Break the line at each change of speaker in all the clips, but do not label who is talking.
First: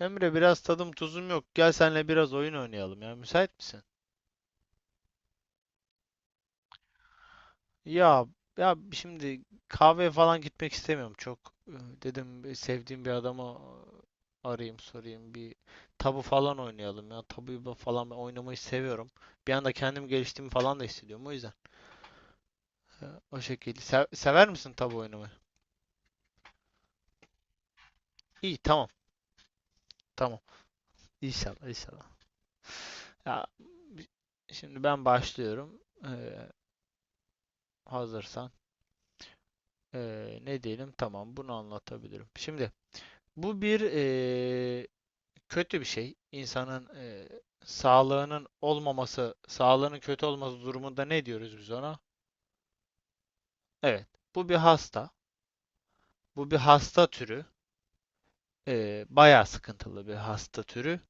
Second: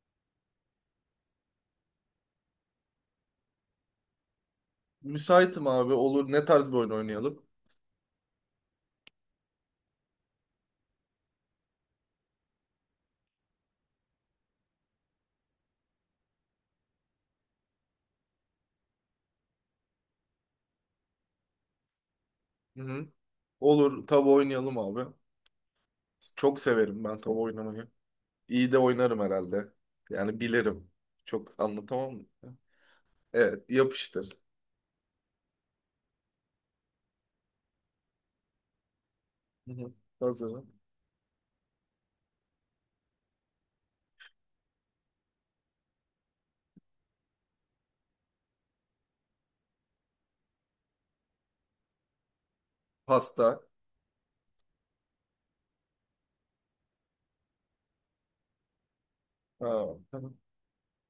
Emre biraz tadım tuzum yok. Gel senle biraz oyun oynayalım ya. Müsait misin?
Müsaitim abi olur. Ne tarz bir oyun oynayalım?
Ya ya şimdi kahveye falan gitmek istemiyorum çok. Ee, Dedim sevdiğim bir adama arayayım sorayım bir tabu falan oynayalım ya. Tabuyu falan ben oynamayı seviyorum. Bir anda kendim geliştiğimi falan da hissediyorum o yüzden.
Hı
e,
hı.
O şekilde. Se-
Olur. Tabu
sever misin
oynayalım
tabu
abi.
oynamayı?
Çok severim ben tabu oynamayı.
İyi,
İyi de
tamam
oynarım herhalde.
tamam.
Yani bilirim. Çok
İnşallah inşallah.
anlatamam.
Ya
Evet yapıştır.
şimdi ben başlıyorum. Ee, Hazırsan.
Hı hı.
Ne
Hazırım.
diyelim? Tamam, bunu anlatabilirim. Şimdi bu bir kötü bir şey. İnsanın sağlığının olmaması, sağlığının kötü olması durumunda ne diyoruz biz ona?
Pasta.
Evet, bu bir hasta. Bu bir hasta türü. Bayağı
Ha.
sıkıntılı bir
Hı hı.
hasta türü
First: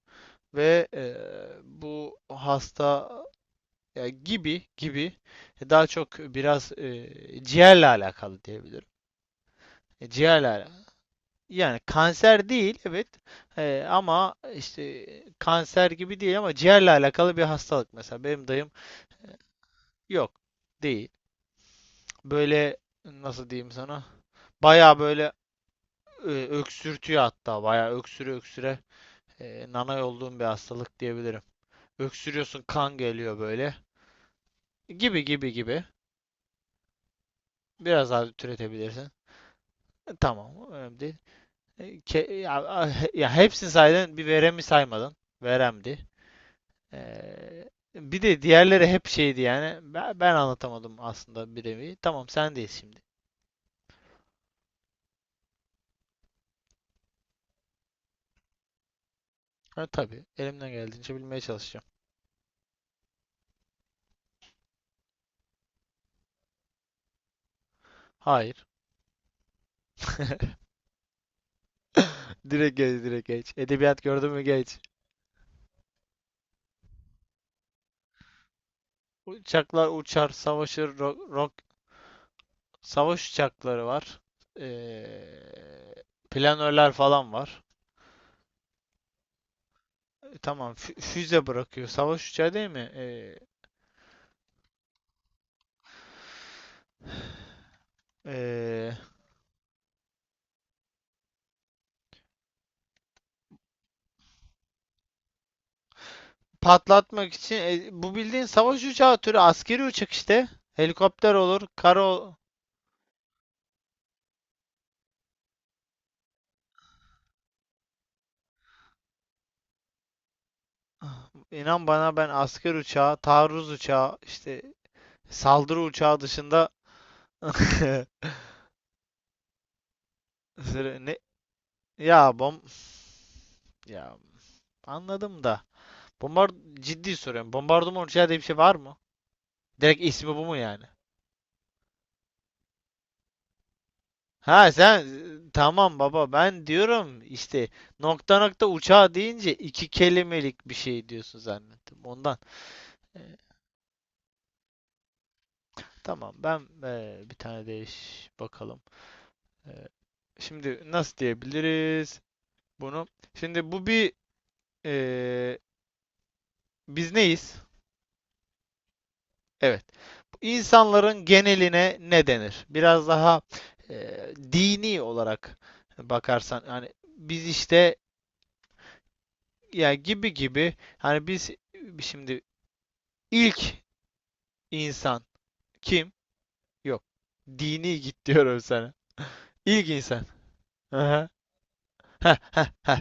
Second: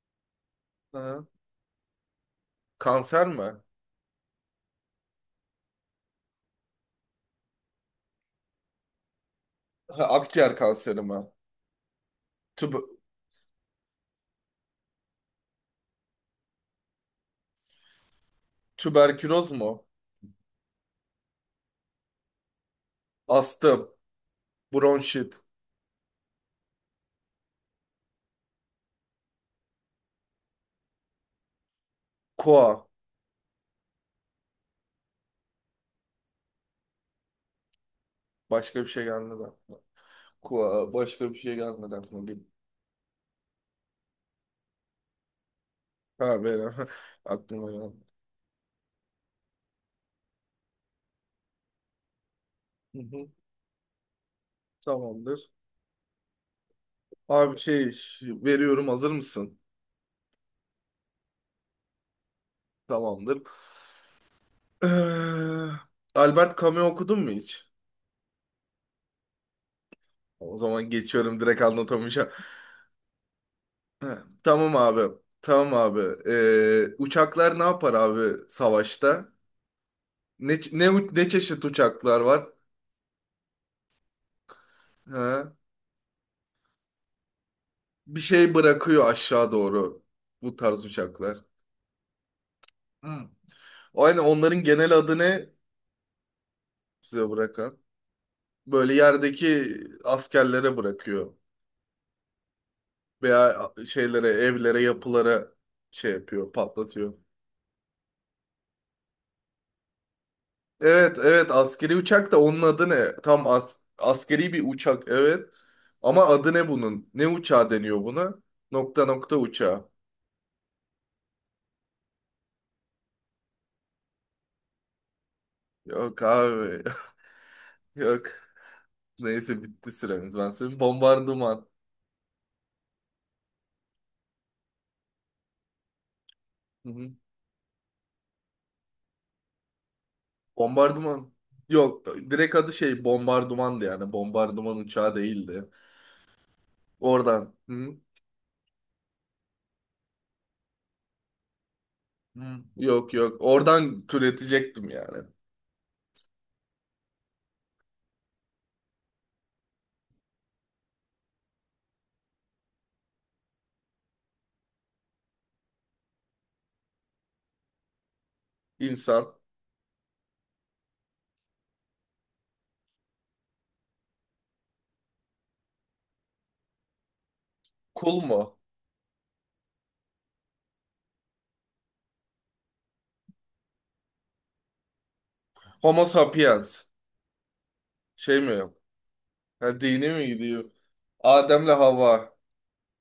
ve
Hı.
bu hasta.
Kanser mi?
Ya, gibi gibi, daha çok biraz ciğerle alakalı diyebilirim.
Ha, akciğer
Ciğerle.
kanseri mi?
Yani kanser değil,
Tüb-
evet. Ama işte kanser gibi değil, ama ciğerle alakalı bir hastalık, mesela benim dayım.
tüberküloz mu?
Yok, değil. Böyle, nasıl diyeyim
Astım.
sana, baya böyle
Bronşit.
öksürtüyor. Hatta baya öksüre öksüre nanay olduğum bir hastalık diyebilirim. Öksürüyorsun,
Koa.
kan geliyor böyle, gibi gibi, biraz daha
Başka bir şey
türetebilirsin.
gelmedi aklıma.
Tamam,
Koa.
önemli değil.
Başka bir şey gelmedi aklıma.
Ya, ya hepsini saydın, bir veremi saymadın, veremdi.
Ha benim.
Ee,
Aklıma geldi.
Bir de diğerleri hep şeydi yani. Ben anlatamadım aslında, bir nevi. Tamam, sendeyiz şimdi.
Hı hı. Tamamdır. Abi şey veriyorum hazır mısın?
Ha, tabii. Elimden geldiğince bilmeye çalışacağım.
Tamamdır. Ee, Albert Camus'u okudun mu hiç?
Hayır.
O zaman geçiyorum direkt anlatamayacağım.
Direkt geç, direkt geç. Edebiyat
Ha,
gördün mü
tamam
geç.
abi. Tamam abi. Uçaklar ne yapar abi savaşta?
Uçaklar uçar,
Ne ç- ne
savaşır,
u- Ne çeşit uçaklar var?
savaş uçakları var. Ee,
Ha?
Planörler falan var.
Bir şey bırakıyor aşağı doğru bu
Tamam,
tarz
fü-
uçaklar.
füze bırakıyor. Savaş uçağı değil mi?
Hmm. O yani onların genel adı ne size bırakan?
Ee,
Böyle yerdeki askerlere bırakıyor veya şeylere, evlere, yapılara şey yapıyor, patlatıyor.
Patlatmak için bu, bildiğin savaş uçağı türü askeri uçak işte.
Evet
Helikopter
evet,
olur,
askeri uçak da onun adı ne? Tam askeri bir uçak evet. Ama adı ne bunun? Ne uçağı deniyor buna? Nokta nokta uçağı.
inan bana, ben asker uçağı, taarruz uçağı, işte saldırı uçağı
Yok
dışında...
abi. Yok. Neyse bitti süremiz. Ben senin
Ne,
bombardıman.
ya, ya anladım da. Bombard
Hı hı.
Ciddi soruyorum. Bombardıman uçağı diye bir şey var mı? Direkt ismi bu mu yani?
Bombardıman. Yok, direkt adı şey bombardımandı yani.
Ha
Bombardıman
sen,
uçağı değildi.
tamam baba, ben diyorum
Oradan.
işte,
Hı.
nokta nokta uçağı deyince iki kelimelik bir şey diyorsun zannettim ondan.
Hı. Yok
Ee,
yok. Oradan türetecektim yani.
Tamam, ben bir tane değiş bakalım. Eee, Şimdi nasıl diyebiliriz bunu? Şimdi bu bir, eee, biz neyiz?
İnsan.
Evet. İnsanların geneline ne denir? Biraz daha dini olarak bakarsan hani biz işte,
Kul mu?
ya, gibi gibi, hani biz, şimdi ilk insan
Homo
kim?
sapiens.
Yok. Dini git
Şey
diyorum
mi?
sana.
Ha,
İlk
dine
insan.
mi gidiyor?
Aha.
Adem'le Havva.
Heh, heh, heh.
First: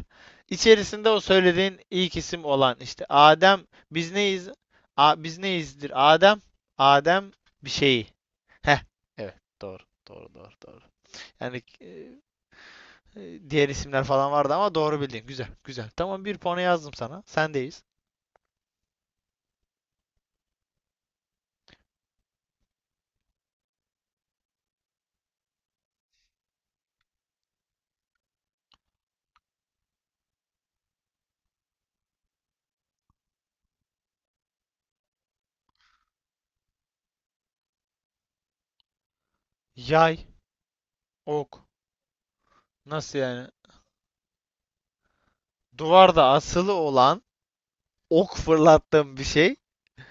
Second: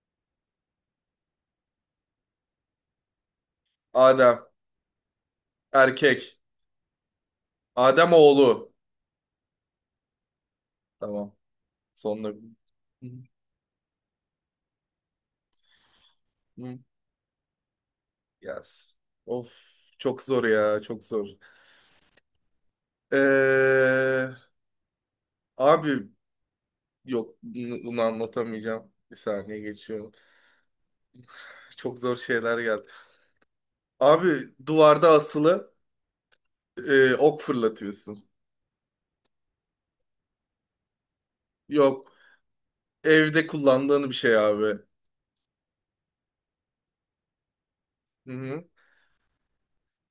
İçerisinde o söylediğin ilk isim olan işte Adem, biz
Adem.
neyiz? A, biz neyizdir?
Erkek.
Adem bir şeyi.
Adem oğlu.
Heh. Evet, doğru, doğru, doğru, doğru.
Tamam.
Yani
Sonunda. Hı
diğer isimler falan vardı, ama doğru bildin. Güzel, güzel. Tamam, bir puanı
hı.
yazdım sana. Sendeyiz.
Yes. Of. Çok zor ya. Çok zor. Ee, abi yok. Bunu anlatamayacağım. Bir saniye geçiyorum. Çok zor şeyler geldi. Abi, duvarda asılı ok fırlatıyorsun.
Yay, ok.
Yok.
Nasıl
Evde
yani?
kullandığın bir şey abi.
Duvarda asılı olan,
Hı
ok
hı.
fırlattığım bir şey.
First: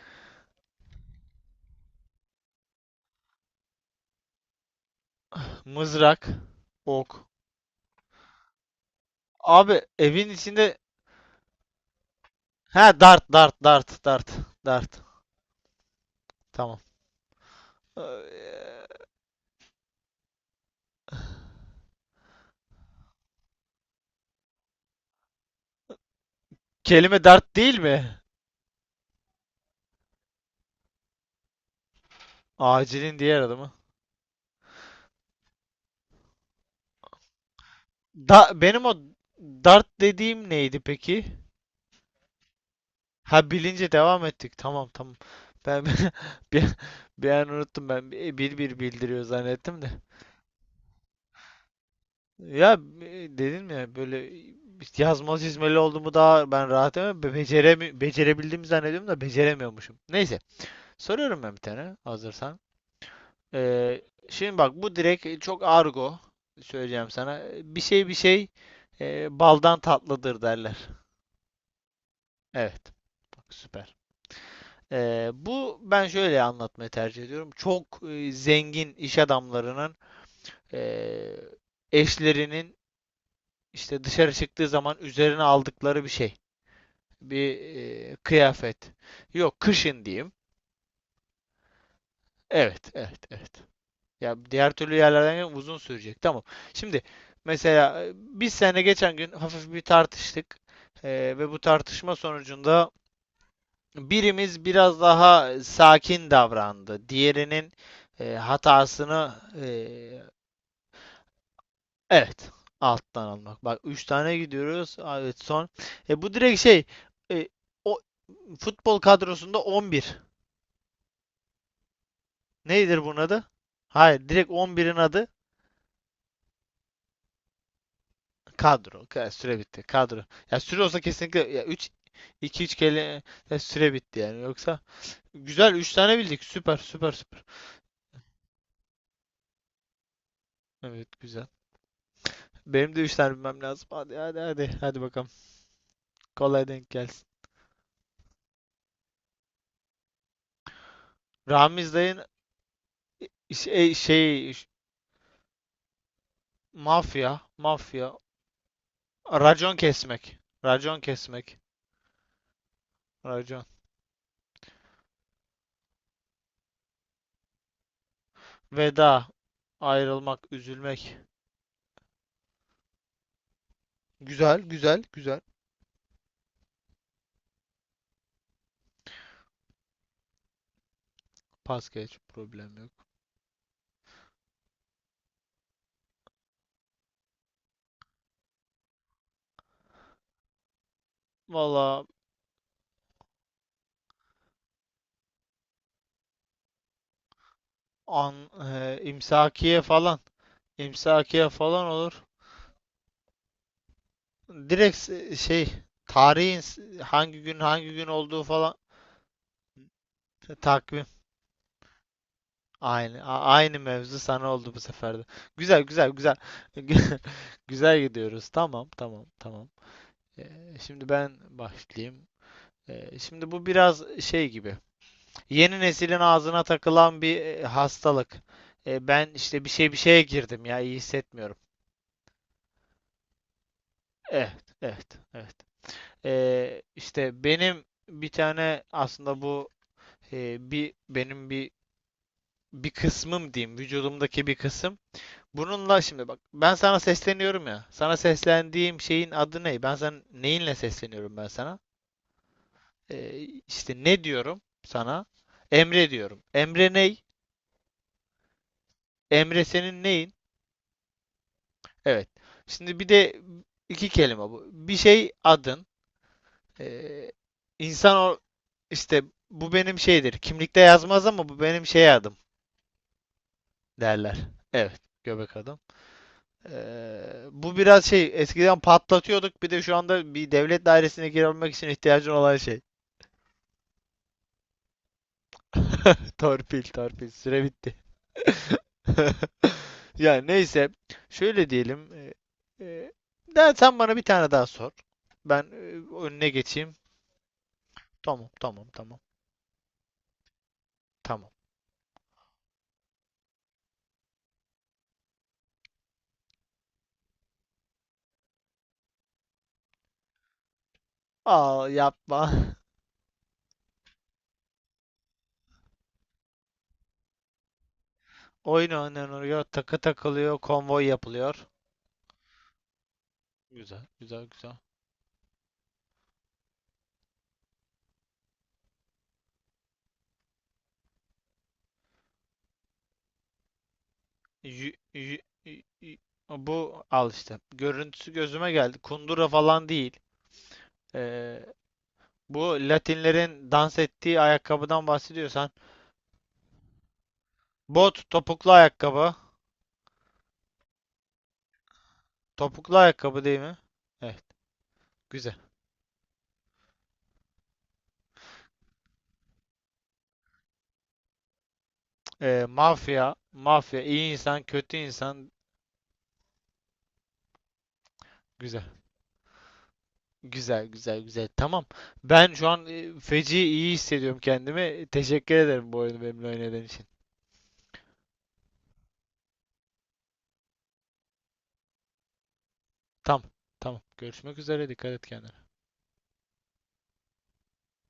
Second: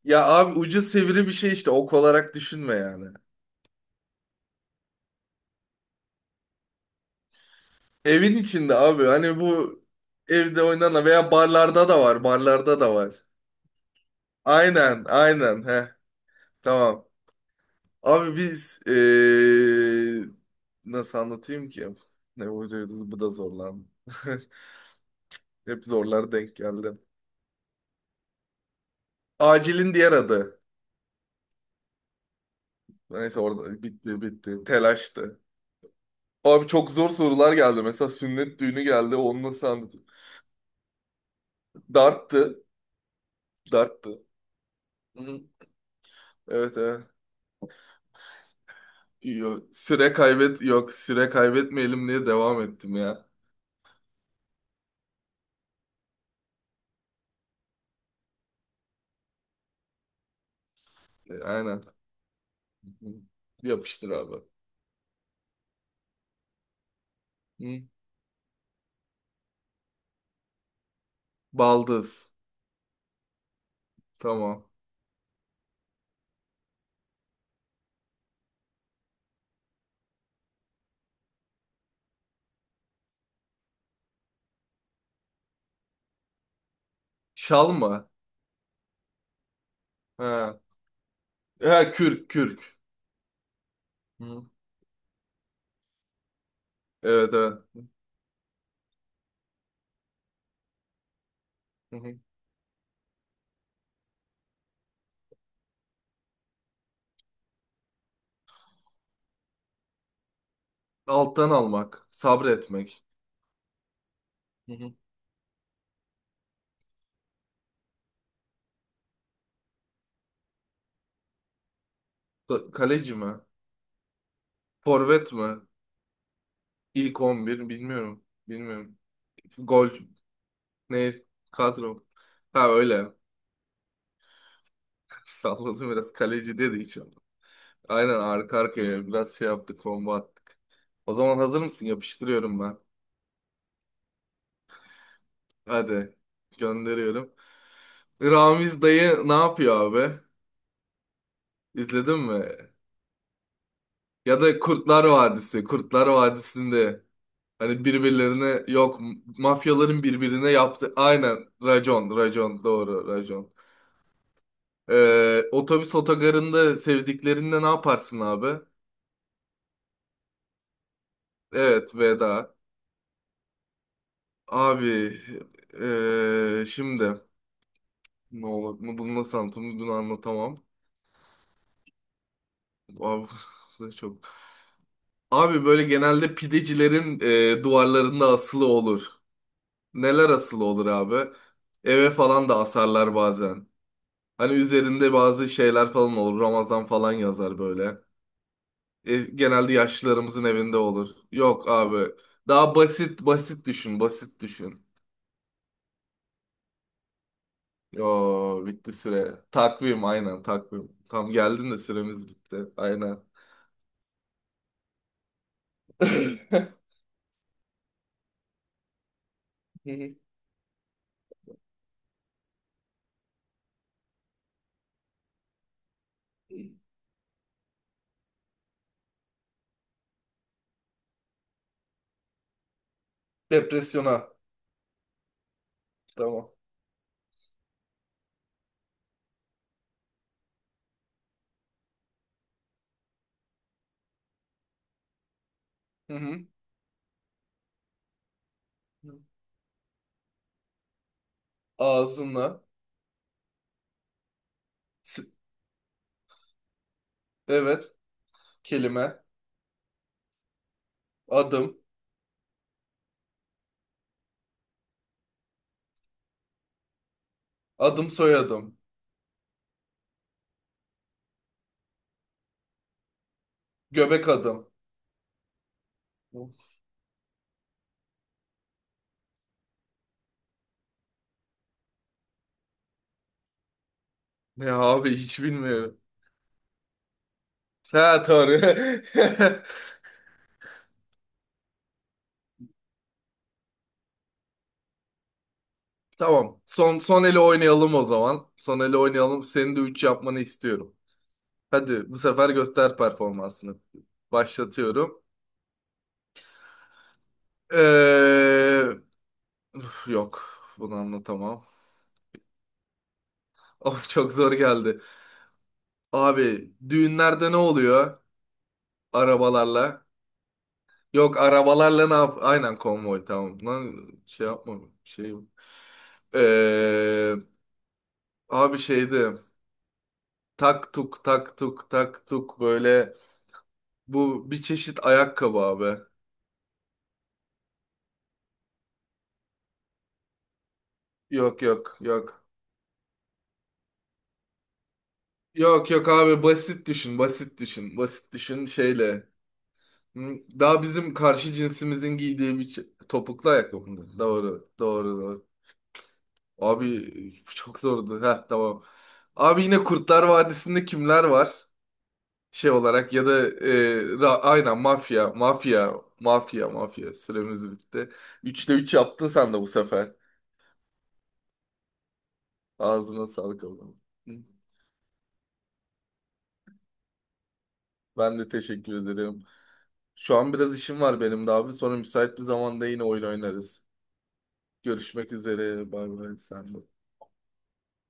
Ya abi, ucu sivri bir şey işte. Ok olarak düşünme yani.
Mızrak, ok.
Evin içinde abi. Hani bu
Abi evin
evde
içinde?
oynanan veya barlarda da var. Barlarda
Ha,
da
dart,
var.
dart, dart, dart, dart.
Aynen, aynen. He,
Tamam.
tamam. Abi biz
Ee,
nasıl anlatayım ki? Ne vuracağız, bu da zorlandı. Hep zorlar denk geldi.
Kelime dart değil mi?
Acilin diğer adı.
Acilin diğer
Neyse
adı mı?
orada bitti bitti. Telaştı. Abi çok zor sorular geldi. Mesela sünnet
Da
düğünü
benim o
geldi. Onu nasıl
dart
anlatayım?
dediğim neydi peki?
Darttı.
Ha, bilince
Darttı.
devam ettik. Tamam tamam.
Hı hı.
Ben, bir,
Evet evet.
bir an unuttum ben. Bir bir bildiriyor
Yok,
zannettim de.
süre kaybet, yok süre kaybetmeyelim diye devam
Ya
ettim
e,
ya.
dedin mi böyle yazmalı çizmeli olduğumu daha ben rahat, ama becerebildiğimi zannediyorum da beceremiyormuşum. Neyse. Soruyorum ben bir
Aynen.
tane, hazırsan.
Hı.
Ee,
Yapıştır abi.
Şimdi bak, bu direkt çok argo söyleyeceğim sana. Bir
Hı.
şey bir şey baldan tatlıdır derler.
Baldız.
Evet. Bak süper.
Tamam.
Bu, ben şöyle anlatmayı tercih ediyorum. Çok zengin iş adamlarının e, eşlerinin işte dışarı çıktığı zaman üzerine aldıkları bir şey. Bir
Şal mı?
kıyafet. Yok, kışın diyeyim.
Ha. Ha, kürk kürk.
Evet, evet, evet. Ya
Hı.
diğer türlü yerlerden uzun sürecek. Tamam. Şimdi
Evet evet.
mesela biz seninle geçen gün hafif bir tartıştık. Ve bu
Hı
tartışma
hı.
sonucunda birimiz biraz daha sakin davrandı. Diğerinin hatasını, e,
Alttan almak.
evet,
Sabretmek.
alttan almak. Bak 3 tane
Hı hı.
gidiyoruz. Evet, son. Bu direkt şey, e, o futbol kadrosunda 11. Nedir
Kaleci
bunun
mi?
adı? Hayır, direkt 11'in adı.
Forvet mi? İlk 11 bilmiyorum. Bilmiyorum.
Kadro. Süre bitti.
Gol
Kadro. Ya süre olsa
ne?
kesinlikle, ya 3
Kadro.
2
Ha
3
öyle.
kere, ya süre bitti yani. Yoksa güzel
Salladım
3
biraz,
tane bildik.
kaleci
Süper
dedi hiç.
süper süper.
Aynen, arka arkaya biraz şey yaptık, combo attık. O
Evet,
zaman
güzel.
hazır mısın? Yapıştırıyorum ben.
Benim de 3 tane bilmem lazım. Hadi hadi hadi. Hadi bakalım.
Hadi
Kolay denk gelsin.
gönderiyorum. Ramiz dayı ne yapıyor abi?
Ramiz
İzledin
dayın
mi?
iş- e,
Ya
şey,
da
iş-
Kurtlar Vadisi. Kurtlar Vadisi'nde
mafya
hani
mafya
birbirlerine, yok,
racon
mafyaların
kesmek.
birbirine yaptı.
Racon
Aynen,
kesmek.
racon racon, doğru, racon.
Racon.
Otobüs otogarında sevdiklerinde ne yaparsın abi?
Veda. Ayrılmak, üzülmek.
Evet, veda.
Güzel, güzel,
Abi
güzel.
şimdi. Ne olur mu, bunu nasıl anlatayım, bunu anlatamam.
Pas geç, problem yok.
Abi, bu da çok. Abi böyle, genelde pidecilerin duvarlarında asılı olur. Neler asılı olur abi?
Valla,
Eve falan da asarlar bazen. Hani üzerinde bazı şeyler falan olur. Ramazan falan yazar böyle. Genelde
İmsakiye falan.
yaşlılarımızın evinde olur.
İmsakiye
Yok
falan
abi.
olur.
Daha basit basit düşün, basit düşün.
Direkt şey, tarihin hangi gün hangi gün olduğu
Yo,
falan.
bitti süre. Takvim, aynen takvim.
Takvim.
Tam geldin de süremiz bitti. Aynen.
Aynı mevzu sana oldu bu sefer de. Güzel güzel güzel. Güzel gidiyoruz. Tamam tamam tamam. E, Şimdi ben başlayayım. Şimdi bu biraz şey gibi. Yeni neslin ağzına takılan bir hastalık. Ben işte bir şeye girdim ya, iyi hissetmiyorum.
Depresyona.
Evet evet evet.
Tamam.
İşte benim bir tane, aslında bu bir benim bir kısmım diyeyim, vücudumdaki bir kısım. Bununla
Hı
şimdi bak,
hı.
ben sana sesleniyorum ya. Sana seslendiğim şeyin adı ne? Ben sana neyinle sesleniyorum, ben sana?
Ağzına.
Ee, işte ne diyorum sana?
s-
Emre diyorum. Emre ney?
Evet. Kelime.
Emre senin neyin?
Adım.
Evet. Şimdi bir de iki kelime bu. Bir şey adın. Ee,
Adım
insan o
soyadım.
işte, bu benim şeydir. Kimlikte yazmaz, ama bu benim şey adım,
Göbek
derler.
adım.
Evet, göbek adam. Bu biraz şey, eskiden patlatıyorduk, bir de şu anda bir devlet dairesine girebilmek için ihtiyacın olan şey.
Ne abi, hiç bilmiyorum.
Torpil, torpil. Süre bitti.
Ha doğru.
Yani neyse, şöyle diyelim. E, Sen bana bir tane daha sor. Ben önüne
Tamam.
geçeyim.
Son son eli oynayalım o
Tamam,
zaman. Son
tamam,
eli
tamam.
oynayalım. Senin de 3 yapmanı istiyorum.
Tamam.
Hadi bu sefer göster performansını. Başlatıyorum. Ee, üf, yok. Bunu anlatamam.
Al yapma.
Of, çok zor geldi. Abi, düğünlerde ne oluyor?
Oyun oynanıyor, takı
Arabalarla.
takılıyor, konvoy
Yok,
yapılıyor.
arabalarla ne yap? Aynen, konvoy, tamam.
Güzel,
Lan,
güzel,
şey
güzel.
yapma. Şey. Ee, abi şeydi. Tak tuk tak tuk tak tuk böyle. Bu bir
Yü-
çeşit
yü-
ayakkabı
yü-
abi.
yü- Bu al işte. Görüntüsü gözüme geldi. Kundura falan değil.
Yok
Ee,
yok yok.
Bu Latinlerin dans ettiği ayakkabıdan bahsediyorsan.
Yok yok abi, basit düşün, basit düşün.
Bot,
Basit düşün,
topuklu
şeyle.
ayakkabı.
Hı, daha bizim karşı cinsimizin giydiği bir
Topuklu ayakkabı
topuklu
değil mi?
ayakkabı.
Evet.
Doğru doğru doğru.
Güzel.
Abi çok zordu. Heh, tamam. Abi, yine Kurtlar Vadisi'nde kimler var? Şey olarak, ya
Mafya.
da
Mafya. İyi insan,
aynen,
kötü
mafya
insan.
mafya mafya mafya, süremiz bitti. Üçte
Güzel.
3 yaptın sen de bu sefer.
Güzel, güzel, güzel. Tamam. Ben şu an
Ağzına
feci
sağlık
iyi
ablam. Hı.
hissediyorum kendimi. Teşekkür ederim bu oyunu benimle oynadığın için.
Ben de teşekkür ederim. Şu an biraz işim var benim de abi. Sonra müsait bir zamanda yine oyun
Tamam.
oynarız.
Tamam. Görüşmek üzere. Dikkat et
Görüşmek
kendine.
üzere. Bay bay. Sen de.